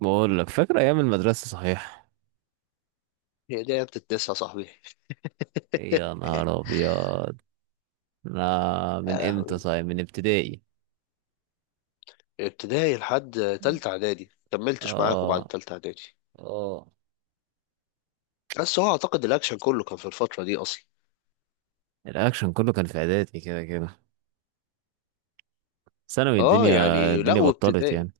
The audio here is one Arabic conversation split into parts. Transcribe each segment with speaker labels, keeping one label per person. Speaker 1: بقول لك، فاكر ايام المدرسه؟ صحيح.
Speaker 2: هي دي ايام التسعة يا صاحبي.
Speaker 1: إيه، يا نهار ابيض. انا من
Speaker 2: يا
Speaker 1: امتى؟
Speaker 2: لهوي.
Speaker 1: صحيح، من ابتدائي.
Speaker 2: ابتدائي لحد تالتة اعدادي، كملتش معاكم بعد
Speaker 1: اه.
Speaker 2: تالتة اعدادي.
Speaker 1: اه.
Speaker 2: بس هو اعتقد الاكشن كله كان في الفترة دي اصلا.
Speaker 1: الاكشن كله كان في اعدادي كده كده. ثانوي
Speaker 2: اه،
Speaker 1: الدنيا،
Speaker 2: يعني لا،
Speaker 1: الدنيا بطلت
Speaker 2: وابتدائي.
Speaker 1: يعني.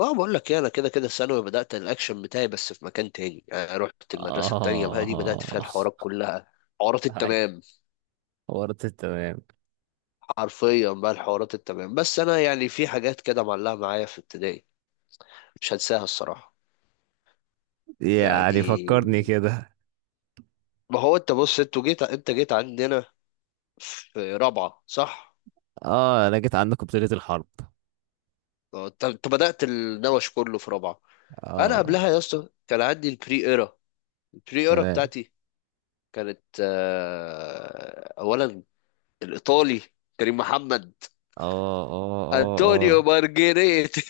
Speaker 2: اه، بقول لك ايه، انا كده كده ثانوي بدأت الاكشن بتاعي، بس في مكان تاني. يعني رحت المدرسة التانية بقى، دي بدأت فيها
Speaker 1: اه.
Speaker 2: الحوارات كلها. حوارات
Speaker 1: هاي.
Speaker 2: التمام.
Speaker 1: ورطت تمام.
Speaker 2: حرفيا بقى الحوارات التمام. بس انا يعني في حاجات كده معلقة معايا في ابتدائي. مش هنساها الصراحة.
Speaker 1: يعني فكرني
Speaker 2: يعني،
Speaker 1: كده.
Speaker 2: ما هو انت بص، انت جيت عندنا في رابعة، صح؟
Speaker 1: اه، انا جيت عندكم بطولة الحرب.
Speaker 2: اه، انت بدأت النوش كله في رابعة. انا
Speaker 1: اه.
Speaker 2: قبلها يا اسطى كان عندي البري ايرا. البري ايرا
Speaker 1: تمام.
Speaker 2: بتاعتي. كانت اولا، الايطالي، كريم محمد،
Speaker 1: اه. اه.
Speaker 2: انطونيو
Speaker 1: اه.
Speaker 2: مارجريتي.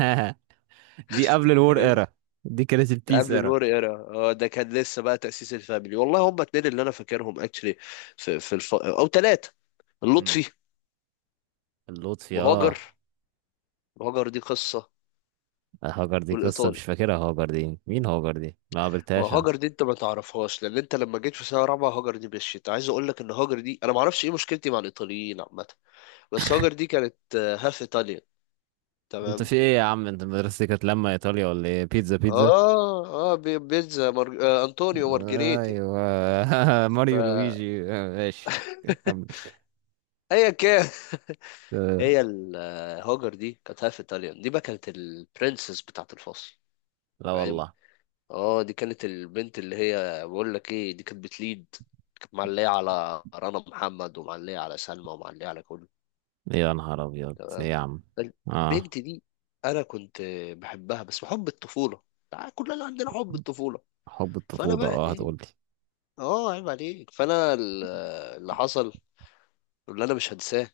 Speaker 1: اه. دي قبل الور
Speaker 2: كريم.
Speaker 1: ايرا. دي كانت
Speaker 2: ده
Speaker 1: البيس
Speaker 2: قبل
Speaker 1: ايرا.
Speaker 2: الور ايرا. اه، ده كان لسه بقى تأسيس الفاميلي. والله هم اتنين اللي انا فاكرهم اكشلي. في الف... او ثلاثة،
Speaker 1: مم.
Speaker 2: اللطفي،
Speaker 1: اللطفي، اه.
Speaker 2: وهاجر. وهاجر دي قصة.
Speaker 1: هاجر دي قصة
Speaker 2: والايطالي.
Speaker 1: مش فاكرها، هاجر دي مين؟ هاجر دي ما
Speaker 2: ما
Speaker 1: قابلتهاش انا.
Speaker 2: هاجر دي انت ما تعرفهاش، لان انت لما جيت في سنه رابعه هاجر دي مشيت. عايز اقول لك ان هاجر دي، انا ما اعرفش ايه مشكلتي مع الايطاليين عامه. بس هاجر دي كانت هاف ايطاليا.
Speaker 1: انت
Speaker 2: تمام.
Speaker 1: في ايه يا عم؟ انت مدرستك كانت لما ايطاليا ولا ايه؟ بيتزا بيتزا.
Speaker 2: اه اه، بي- بيتزا مارج... انطونيو مارجريتي.
Speaker 1: ايوه. ماريو
Speaker 2: فايا
Speaker 1: لويجي، ماشي. كمل.
Speaker 2: كان.
Speaker 1: آه،
Speaker 2: هي ال- هاجر دي كانت هاف ايطاليان، دي بقى كانت البرنسس بتاعت الفصل.
Speaker 1: لا
Speaker 2: فاهم.
Speaker 1: والله.
Speaker 2: اه، دي كانت البنت اللي، هي بقول لك ايه، دي كانت بتليد. كانت معليه على رنا محمد، ومعليه على سلمى، ومعليه على كله.
Speaker 1: يا نهار ابيض، ايه يا عم. اه.
Speaker 2: البنت دي، انا كنت بحبها، بس حب الطفوله. تع- كلنا عندنا حب الطفوله.
Speaker 1: حب
Speaker 2: فانا
Speaker 1: الطفولة،
Speaker 2: بقى
Speaker 1: اه
Speaker 2: ايه،
Speaker 1: هتقولي.
Speaker 2: اه عيب عليك، فانا ال- اللي حصل، واللي انا مش هنساه.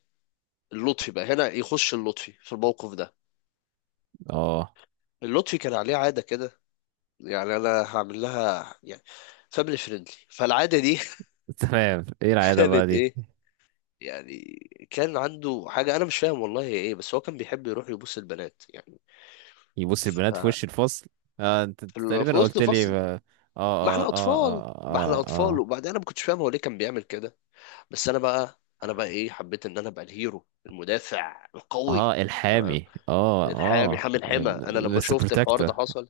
Speaker 2: اللطفي بقى هنا يخش، اللطفي في الموقف ده.
Speaker 1: اه.
Speaker 2: اللطفي كان عليه عاده كده. يعني انا هعمل لها، يعني فاميلي فريندلي، فالعاده دي،
Speaker 1: تمام، ايه العادة بقى
Speaker 2: كانت
Speaker 1: دي؟
Speaker 2: ايه، يعني، كان عنده حاجه انا مش فاهم والله هي ايه، بس هو كان بيحب يروح يبوس البنات، يعني.
Speaker 1: يبص
Speaker 2: ف
Speaker 1: البنات في وش الفصل. اه، انت
Speaker 2: في
Speaker 1: أنت
Speaker 2: ال- في
Speaker 1: تقريبا
Speaker 2: وسط
Speaker 1: قلت لي
Speaker 2: فصل.
Speaker 1: اه.
Speaker 2: ما
Speaker 1: اه،
Speaker 2: احنا
Speaker 1: اه،
Speaker 2: اطفال،
Speaker 1: اه،
Speaker 2: ما
Speaker 1: اه،
Speaker 2: احنا
Speaker 1: اه،
Speaker 2: اطفال،
Speaker 1: آه.
Speaker 2: وبعدين انا ما كنتش فاهم هو ليه كان بيعمل كده. بس انا بقى ايه، حبيت ان انا ابقى الهيرو المدافع القوي.
Speaker 1: اه
Speaker 2: تمام.
Speaker 1: الحامي، اه،
Speaker 2: الحامي
Speaker 1: اه.
Speaker 2: حامي الحمى. انا لما
Speaker 1: مستر
Speaker 2: شفت الحوار
Speaker 1: بروتكتور.
Speaker 2: ده حصل،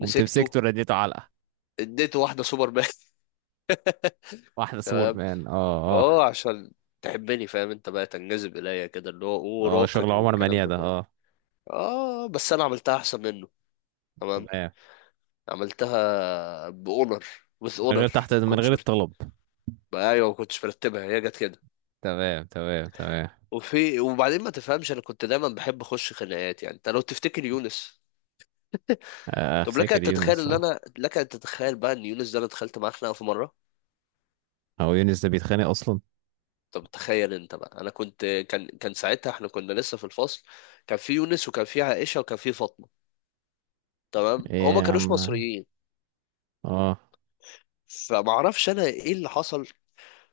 Speaker 1: قمت مسكته، رديته علقه.
Speaker 2: اديته واحده سوبر مان.
Speaker 1: واحده سور
Speaker 2: تمام.
Speaker 1: مان، اه، اه.
Speaker 2: اه، عشان تحبني، فاهم، انت بقى تنجذب اليا كده اللي هو اوه
Speaker 1: اه، شغل
Speaker 2: راقد
Speaker 1: عمر
Speaker 2: والكلام
Speaker 1: منيع
Speaker 2: ده
Speaker 1: ده،
Speaker 2: كله.
Speaker 1: اه.
Speaker 2: اه، بس انا عملتها احسن منه. تمام.
Speaker 1: تمام.
Speaker 2: عملتها باونر. وذ
Speaker 1: من غير
Speaker 2: اونر،
Speaker 1: تحت،
Speaker 2: ما
Speaker 1: من
Speaker 2: كنتش
Speaker 1: غير
Speaker 2: مرتب.
Speaker 1: الطلب.
Speaker 2: ايوه، ما كنتش مرتبها، هي جت كده.
Speaker 1: تمام، تمام، تمام.
Speaker 2: وبعدين، ما تفهمش، انا كنت دايما بحب اخش خناقات. يعني انت لو تفتكر يونس،
Speaker 1: آه، آه،
Speaker 2: طب
Speaker 1: افتكر يونس، اه.
Speaker 2: لك ان تتخيل بقى ان يونس ده انا دخلت معاه خناقه في مره.
Speaker 1: هو يونس ده بيتخانق اصلا؟
Speaker 2: طب تخيل انت بقى، انا كنت، كان ساعتها احنا كنا لسه في الفصل. كان في يونس، وكان في عائشه، وكان في فاطمه. تمام.
Speaker 1: ايه
Speaker 2: هما
Speaker 1: يا
Speaker 2: كانوش
Speaker 1: عم.
Speaker 2: مصريين.
Speaker 1: اه.
Speaker 2: فما اعرفش انا ايه اللي حصل.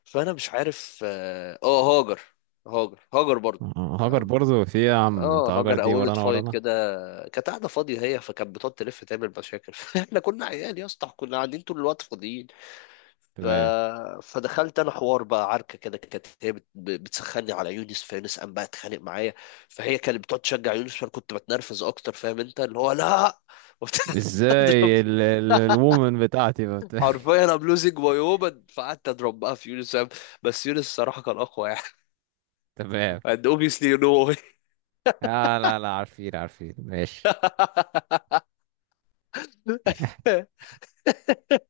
Speaker 2: فانا مش عارف اه هاجر، هاجر برضه.
Speaker 1: آه، هاجر برضو؟ في إيه يا عم انت؟
Speaker 2: اه،
Speaker 1: هاجر
Speaker 2: هاجر
Speaker 1: دي
Speaker 2: قومت
Speaker 1: ورانا
Speaker 2: فايت
Speaker 1: ورانا.
Speaker 2: كده. كانت قاعده فاضيه هي، فكانت بتقعد تلف تعمل مشاكل. فاحنا كنا عيال يا اسطى، كنا قاعدين طول الوقت فاضيين. ف...
Speaker 1: تمام.
Speaker 2: فدخلت انا حوار بقى، عركه كده. كانت هي بت... بتسخني على يونس، فيونس قام بقى اتخانق معايا. فهي كانت بتقعد تشجع يونس، فانا كنت بتنرفز اكتر، فاهم انت، اللي هو لا، وبت- اضرب.
Speaker 1: ازاي الوومن بتاعتي بت...
Speaker 2: حرفيا ام لوزنج ماي وومن. فقعدت اضرب بقى في يونس، فاهم؟ بس يونس الصراحه كان اقوى، يعني.
Speaker 1: تمام.
Speaker 2: and obviously you know.
Speaker 1: آه، لا لا، عارفين عارفين، ماشي.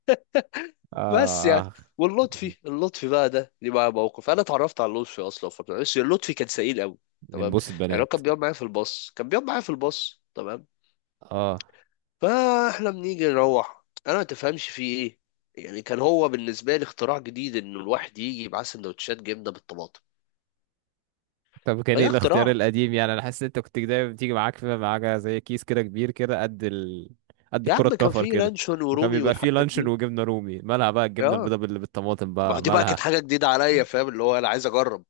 Speaker 2: بس
Speaker 1: اه،
Speaker 2: يعني،
Speaker 1: اه.
Speaker 2: واللطفي بقى ده ليه معاه موقف. انا اتعرفت على اللطفي اصلا في فتره، بس اللطفي كان سئيل قوي.
Speaker 1: من
Speaker 2: تمام.
Speaker 1: بوس
Speaker 2: يعني هو
Speaker 1: البنات.
Speaker 2: كان بيقعد معايا في الباص، كان بيقعد معايا في الباص، تمام.
Speaker 1: اه.
Speaker 2: فاحنا بنيجي نروح، انا ما تفهمش فيه ايه. يعني كان هو بالنسبه لي اختراع جديد، انه الواحد يجي معاه سندوتشات جبنه بالطماطم.
Speaker 1: طب كان ايه
Speaker 2: فده
Speaker 1: الاختيار
Speaker 2: اختراع.
Speaker 1: القديم؟ يعني انا حاسس ان انت كنت دايما بتيجي معاك، في معاك زي كيس كده كبير كده، قد ال... قد
Speaker 2: يا
Speaker 1: الكرة
Speaker 2: عم كان
Speaker 1: الكفر
Speaker 2: فيه
Speaker 1: كده.
Speaker 2: لانشون
Speaker 1: وكان
Speaker 2: ورومي
Speaker 1: بيبقى فيه
Speaker 2: والحاجات
Speaker 1: لانشون
Speaker 2: دي.
Speaker 1: وجبنة رومي. مالها بقى الجبنة
Speaker 2: اه،
Speaker 1: البيضاء بالطماطم
Speaker 2: ما هو
Speaker 1: بقى،
Speaker 2: دي بقى كانت
Speaker 1: مالها؟
Speaker 2: حاجه جديده عليا، فاهم، اللي هو انا عايز اجرب.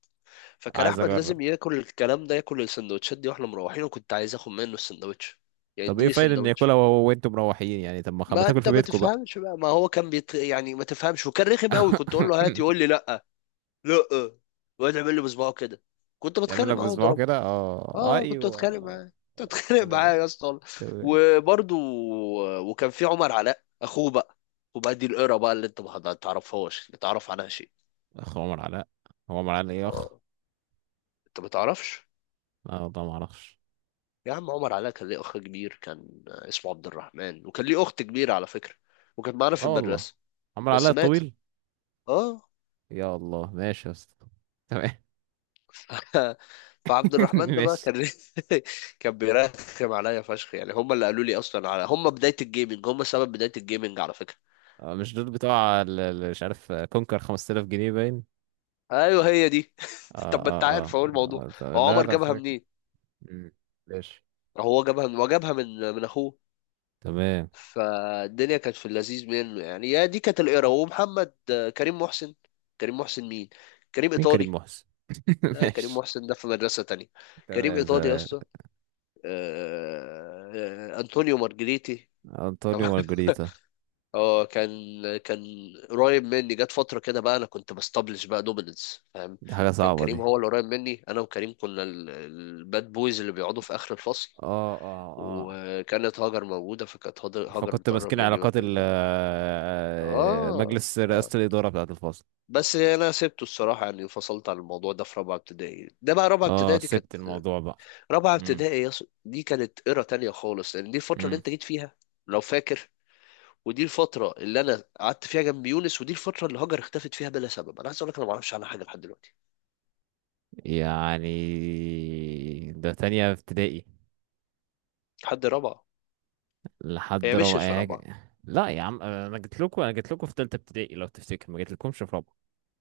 Speaker 2: فكان
Speaker 1: عايز
Speaker 2: احمد
Speaker 1: اجرب.
Speaker 2: لازم ياكل الكلام ده، ياكل السندوتشات دي واحنا مروحين، وكنت عايز اخد منه السندوتش. يعني
Speaker 1: طب ايه
Speaker 2: اديني
Speaker 1: فايدة ان
Speaker 2: سندوتش.
Speaker 1: ياكلها وهو وانتم مروحين؟ يعني طب ما
Speaker 2: ما
Speaker 1: تاكل
Speaker 2: انت
Speaker 1: في
Speaker 2: ما
Speaker 1: بيتكم بقى.
Speaker 2: تفهمش بقى، ما هو كان بيت... يعني ما تفهمش، وكان رخم قوي. كنت اقول له هات، يقول لي لا. لا. ويقعد يعمل لي بصباعه كده. كنت
Speaker 1: يعمل
Speaker 2: بتخانق
Speaker 1: لك
Speaker 2: معاه
Speaker 1: بصباعه
Speaker 2: واضربه.
Speaker 1: كده، اه
Speaker 2: اه، كنت
Speaker 1: ايوه.
Speaker 2: بتخانق معاه، كنت بتخانق معاه
Speaker 1: تمام.
Speaker 2: يا اسطى.
Speaker 1: تمام.
Speaker 2: وبرده، وكان في عمر علاء اخوه بقى. وبقى دي القرا بقى اللي انت ما تعرفهاش، اللي تعرف عنها شيء.
Speaker 1: اخ عمر علاء؟ هو عمر علاء ايه اخ؟
Speaker 2: اه، انت ما تعرفش.
Speaker 1: لا والله، ما اعرفش.
Speaker 2: يا عم عمر علاء كان ليه اخ كبير، كان اسمه عبد الرحمن، وكان ليه اخت كبيره على فكره. وكانت معانا
Speaker 1: لا
Speaker 2: في
Speaker 1: والله.
Speaker 2: المدرسه.
Speaker 1: عمر
Speaker 2: بس
Speaker 1: علاء
Speaker 2: ماتت.
Speaker 1: الطويل.
Speaker 2: اه.
Speaker 1: يا الله، ماشي يا اسطى. تمام.
Speaker 2: فعبد الرحمن ده بقى
Speaker 1: ماشي.
Speaker 2: كان كان بيرخم عليا فشخ. يعني هم اللي قالوا لي اصلا على، هم بدايه الجيمنج، هم سبب بدايه الجيمنج على فكره.
Speaker 1: آه، مش دول بتوع مش عارف، آه، كونكر 5000 جنيه باين.
Speaker 2: ايوه، هي دي.
Speaker 1: اه.
Speaker 2: طب ما انت
Speaker 1: اه، اه,
Speaker 2: عارف اهو الموضوع.
Speaker 1: آه. طب
Speaker 2: هو
Speaker 1: لا
Speaker 2: عمر
Speaker 1: لا،
Speaker 2: جابها
Speaker 1: فاكر.
Speaker 2: منين؟
Speaker 1: مم. ماشي.
Speaker 2: هو جابها من، وجابها من، من اخوه.
Speaker 1: تمام.
Speaker 2: فالدنيا كانت في اللذيذ منه. يعني يا دي كانت القرا، ومحمد كريم محسن. كريم محسن مين؟ كريم
Speaker 1: مين كريم
Speaker 2: ايطالي.
Speaker 1: محسن؟
Speaker 2: لا، كريم
Speaker 1: ماشي.
Speaker 2: محسن ده في مدرسة تانية. كريم
Speaker 1: تمام،
Speaker 2: إيطالي يا
Speaker 1: تمام.
Speaker 2: اسطى. آه، أنطونيو مارجريتي.
Speaker 1: انطونيو
Speaker 2: طبعا.
Speaker 1: مارجريتا.
Speaker 2: اه، كان قريب مني. جت فترة كده بقى أنا كنت بستبلش بقى دوميننس، فاهم.
Speaker 1: دي حاجة
Speaker 2: كان
Speaker 1: صعبة دي.
Speaker 2: كريم هو اللي قريب مني. أنا وكريم كنا ال- الباد بويز اللي بيقعدوا في آخر الفصل.
Speaker 1: اه. اه. اه.
Speaker 2: وكانت هاجر موجودة، فكانت هاجر
Speaker 1: فكنت
Speaker 2: بتقرب
Speaker 1: ماسكين
Speaker 2: مني بقى
Speaker 1: علاقات
Speaker 2: كل
Speaker 1: ال
Speaker 2: ده.
Speaker 1: آه،
Speaker 2: اه
Speaker 1: مجلس
Speaker 2: اه،
Speaker 1: رئاسة الإدارة بتاعة الفصل.
Speaker 2: بس أنا سبته الصراحة. يعني انفصلت عن الموضوع ده في رابعة ابتدائي. ده بقى، رابعة
Speaker 1: اه
Speaker 2: ابتدائي دي كانت،
Speaker 1: سبت الموضوع بقى.
Speaker 2: رابعة
Speaker 1: امم.
Speaker 2: ابتدائي يا اسطى دي كانت إيرا تانية خالص، لأن دي الفترة اللي أنت جيت فيها، لو فاكر. ودي الفترة اللي أنا قعدت فيها جنب يونس، ودي الفترة اللي هاجر اختفت فيها بلا سبب. أنا عايز أقول لك أنا ما أعرفش عنها حاجة لحد دلوقتي.
Speaker 1: يعني ده تانية ابتدائي؟
Speaker 2: لحد رابعة.
Speaker 1: لحد
Speaker 2: هي
Speaker 1: رابعة
Speaker 2: مشيت في رابعة
Speaker 1: يعني؟ لا يا عم، انا جيت لكم في تالتة ابتدائي لو تفتكر، ما جيت لكمش في رابعة.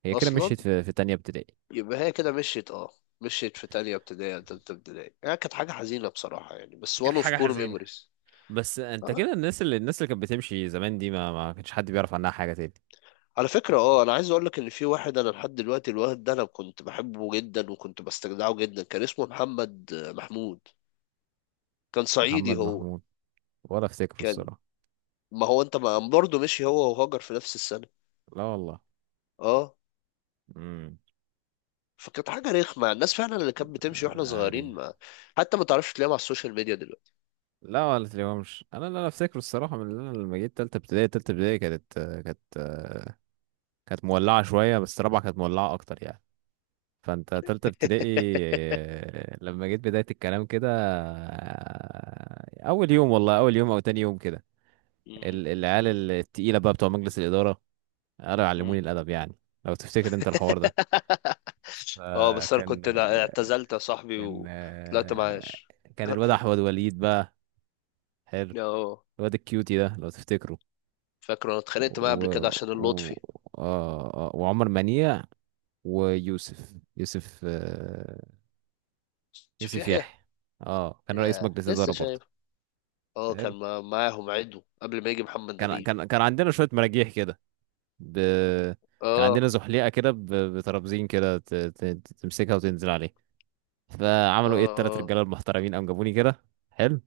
Speaker 1: هي كده
Speaker 2: أصلا.
Speaker 1: مشيت في تانية ابتدائي.
Speaker 2: يبقى هي كده مشيت، أه، مشيت في تانية ابتدائي أو تالتة ابتدائي. يعني كانت حاجة حزينة بصراحة، يعني. بس
Speaker 1: كانت
Speaker 2: وان أوف
Speaker 1: حاجة
Speaker 2: كور
Speaker 1: حزينة.
Speaker 2: ميموريز.
Speaker 1: بس انت
Speaker 2: آه.
Speaker 1: كده، الناس اللي كانت بتمشي زمان دي، ما كانش حد بيعرف عنها حاجة تاني.
Speaker 2: على فكرة، اه، انا عايز اقول لك ان في واحد، انا لحد دلوقتي الواد ده انا كنت بحبه جدا وكنت بستجدعه جدا. كان اسمه محمد محمود. كان صعيدي
Speaker 1: محمد
Speaker 2: هو.
Speaker 1: محمود، ولا افتكره
Speaker 2: كان،
Speaker 1: الصراحة.
Speaker 2: ما هو انت ما، برضه مشي هو وهاجر في نفس السنة.
Speaker 1: لا والله.
Speaker 2: اه.
Speaker 1: امم.
Speaker 2: فكانت حاجة رخمة، الناس فعلا اللي كانت بتمشي واحنا
Speaker 1: آه، غريب.
Speaker 2: صغيرين، ما حتى ما تعرفش تلاقيهم على السوشيال ميديا دلوقتي.
Speaker 1: لا ولا تلاقيهمش، انا لا لا افتكره الصراحة. من اللي أنا لما جيت تالتة ابتدائي، تالتة ابتدائي كانت، كانت، كانت مولعة شوية، بس رابعة كانت مولعة اكتر يعني. فانت تالتة ابتدائي، آه، لما جيت بداية الكلام كده. آه، اول يوم، والله اول يوم او تاني يوم كده،
Speaker 2: مم.
Speaker 1: العيال
Speaker 2: مم.
Speaker 1: التقيلة بقى بتوع مجلس الإدارة قالوا يعلموني
Speaker 2: مم.
Speaker 1: الأدب يعني، لو تفتكر انت الحوار ده. فكان
Speaker 2: اه، بس انا كنت لا-
Speaker 1: آه،
Speaker 2: اعتزلت يا صاحبي
Speaker 1: كان
Speaker 2: وطلعت
Speaker 1: آه،
Speaker 2: معاش.
Speaker 1: كان الواد احمد وليد بقى. حلو،
Speaker 2: اه،
Speaker 1: الواد الكيوتي ده لو تفتكره.
Speaker 2: فاكر انا اتخانقت معاه
Speaker 1: و...
Speaker 2: قبل كده عشان
Speaker 1: و...
Speaker 2: اللطفي.
Speaker 1: آه... آه، وعمر منيع، ويوسف. يوسف آه،
Speaker 2: شوف
Speaker 1: يوسف
Speaker 2: يحيى.
Speaker 1: يحيى. اه، كان رئيس
Speaker 2: يا
Speaker 1: مجلس إدارة
Speaker 2: لسه
Speaker 1: برضه.
Speaker 2: شايف. اه،
Speaker 1: حلو.
Speaker 2: كان معاهم عدو قبل ما يجي محمد
Speaker 1: كان
Speaker 2: نبيل.
Speaker 1: كان كان عندنا شوية مراجيح كده. ب... كان عندنا
Speaker 2: اه،
Speaker 1: زحليقة كده، ب... بترابزين كده، تمسكها وتنزل عليه. فعملوا ايه
Speaker 2: اه،
Speaker 1: التلات
Speaker 2: اه،
Speaker 1: رجالة المحترمين؟ قام جابوني كده. حلو.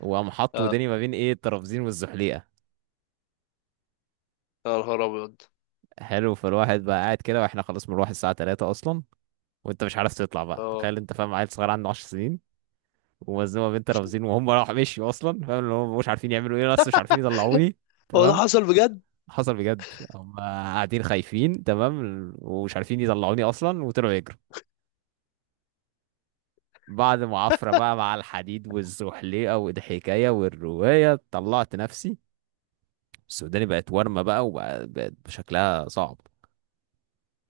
Speaker 1: وقام حطوا
Speaker 2: اه،
Speaker 1: وداني ما بين ايه الترابزين والزحليقة.
Speaker 2: يا نهار ابيض،
Speaker 1: حلو. فالواحد بقى قاعد كده، واحنا خلاص بنروح الساعة 3 أصلا. وانت مش عارف تطلع بقى.
Speaker 2: اه.
Speaker 1: تخيل انت، فاهم، عيل صغير عنده 10 سنين، ومزنوقة بين ترابزين، وهم راحوا مشيوا أصلا، فاهم، اللي هم مش عارفين يعملوا ايه، بس مش عارفين يطلعوني.
Speaker 2: هو ده
Speaker 1: تمام.
Speaker 2: حصل بجد؟
Speaker 1: حصل بجد. هم قاعدين خايفين، تمام، ومش عارفين يطلعوني اصلا، وطلعوا يجروا. بعد معافرة بقى مع الحديد والزحليقة والحكاية والرواية، طلعت نفسي. السوداني بقت ورمة بقى، وبقت بقت شكلها صعب.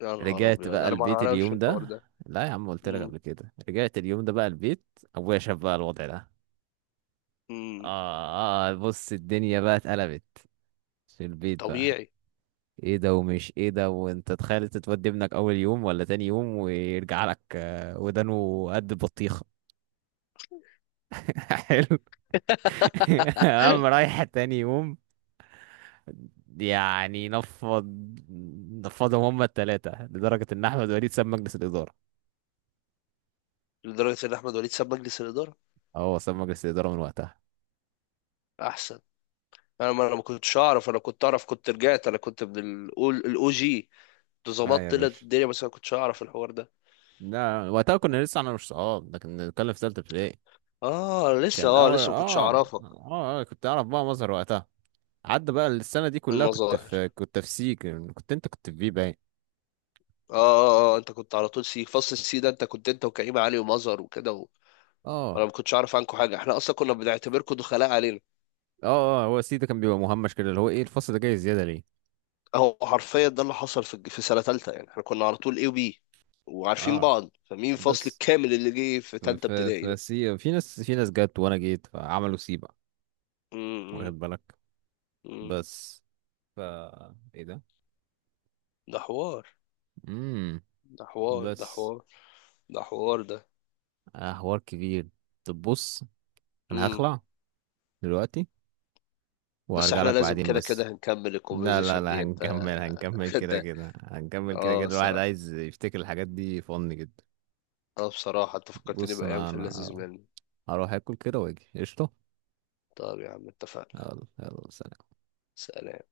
Speaker 2: يا نهار
Speaker 1: رجعت
Speaker 2: ابيض،
Speaker 1: بقى
Speaker 2: انا ما
Speaker 1: البيت
Speaker 2: اعرفش
Speaker 1: اليوم
Speaker 2: الحوار
Speaker 1: ده.
Speaker 2: ده.
Speaker 1: لا يا عم، قلت لك
Speaker 2: امم.
Speaker 1: قبل كده، رجعت اليوم ده بقى البيت. ابويا شاف بقى الوضع ده.
Speaker 2: امم.
Speaker 1: اه, آه بص، الدنيا بقى اتقلبت في البيت بقى.
Speaker 2: طبيعي.
Speaker 1: ايه ده؟ ومش ايه ده. وانت تخيل تتودي ابنك اول يوم ولا تاني يوم، ويرجع لك آه، ودانه قد البطيخة. حلو. قام رايح تاني يوم. يعني نفض، نفضهم هما التلاتة، لدرجة ان احمد وليد ساب مجلس الادارة.
Speaker 2: لدرجه ان احمد وليد ساب مجلس الاداره.
Speaker 1: اه، هو ساب مجلس الادارة من وقتها.
Speaker 2: احسن. انا ما كنتش اعرف. انا كنت اعرف، كنت رجعت، انا كنت من الاول الاو جي. كنت
Speaker 1: لا
Speaker 2: ظبطت
Speaker 1: يا
Speaker 2: طلعت
Speaker 1: باشا،
Speaker 2: الدنيا، بس انا ما كنتش اعرف الحوار ده.
Speaker 1: لا وقتها كنا لسه، انا مش صحاب ده، كنا بنتكلم في تالتة ابتدائي.
Speaker 2: اه لسه
Speaker 1: كان
Speaker 2: اه
Speaker 1: اول،
Speaker 2: لسه ما كنتش
Speaker 1: اه،
Speaker 2: اعرفك.
Speaker 1: اه، آه، كنت اعرف بقى مظهر وقتها. عدى بقى السنة دي كلها، كنت
Speaker 2: المظاهر.
Speaker 1: في، كنت في سيك، كنت انت كنت في بي باين.
Speaker 2: اه، اه، اه، انت كنت على طول سي، فصل السي ده، انت وكريم علي ومظهر وكده و... انا
Speaker 1: اه،
Speaker 2: ما كنتش اعرف عنكم حاجه. احنا اصلا كنا بنعتبركم دخلاء علينا.
Speaker 1: اه، اه، هو سي ده كان بيبقى مهمش كده، اللي هو ايه الفصل ده جاي زيادة ليه؟
Speaker 2: هو حرفيا ده اللي حصل في سنة تالتة. يعني احنا كنا على طول اي وبي، وعارفين
Speaker 1: اه
Speaker 2: بعض. فمين الفصل
Speaker 1: بس.
Speaker 2: الكامل اللي جه في
Speaker 1: ف
Speaker 2: تالتة
Speaker 1: ف
Speaker 2: ابتدائي
Speaker 1: ف
Speaker 2: ده؟
Speaker 1: سي، في ناس جت، وانا جيت، فعملوا سي بقى.
Speaker 2: امم.
Speaker 1: واخد بالك؟
Speaker 2: امم.
Speaker 1: بس ف. ايه ده.
Speaker 2: ده حوار.
Speaker 1: امم.
Speaker 2: ده حوار، ده
Speaker 1: بس.
Speaker 2: حوار. ده حوار ده.
Speaker 1: آه، حوار كبير. طب بص، انا
Speaker 2: امم.
Speaker 1: هخلع دلوقتي
Speaker 2: بس
Speaker 1: وهرجع
Speaker 2: احنا
Speaker 1: لك
Speaker 2: لازم
Speaker 1: بعدين،
Speaker 2: كده كده
Speaker 1: بس.
Speaker 2: هنكمل
Speaker 1: لا لا
Speaker 2: الكونفرزيشن
Speaker 1: لا،
Speaker 2: دي، انت.
Speaker 1: هنكمل، هنكمل كده
Speaker 2: ده،
Speaker 1: كده هنكمل كده
Speaker 2: اه
Speaker 1: كده، الواحد
Speaker 2: الصراحة.
Speaker 1: عايز يفتكر الحاجات دي، فن جدا.
Speaker 2: اه، بصراحة انت فكرتني
Speaker 1: بص،
Speaker 2: بأيام
Speaker 1: انا
Speaker 2: في
Speaker 1: انا
Speaker 2: اللذيذ منه.
Speaker 1: هروح اكل كده واجي قشطة.
Speaker 2: طب يا عم، اتفقنا.
Speaker 1: يلا يلا، سلام.
Speaker 2: سلام.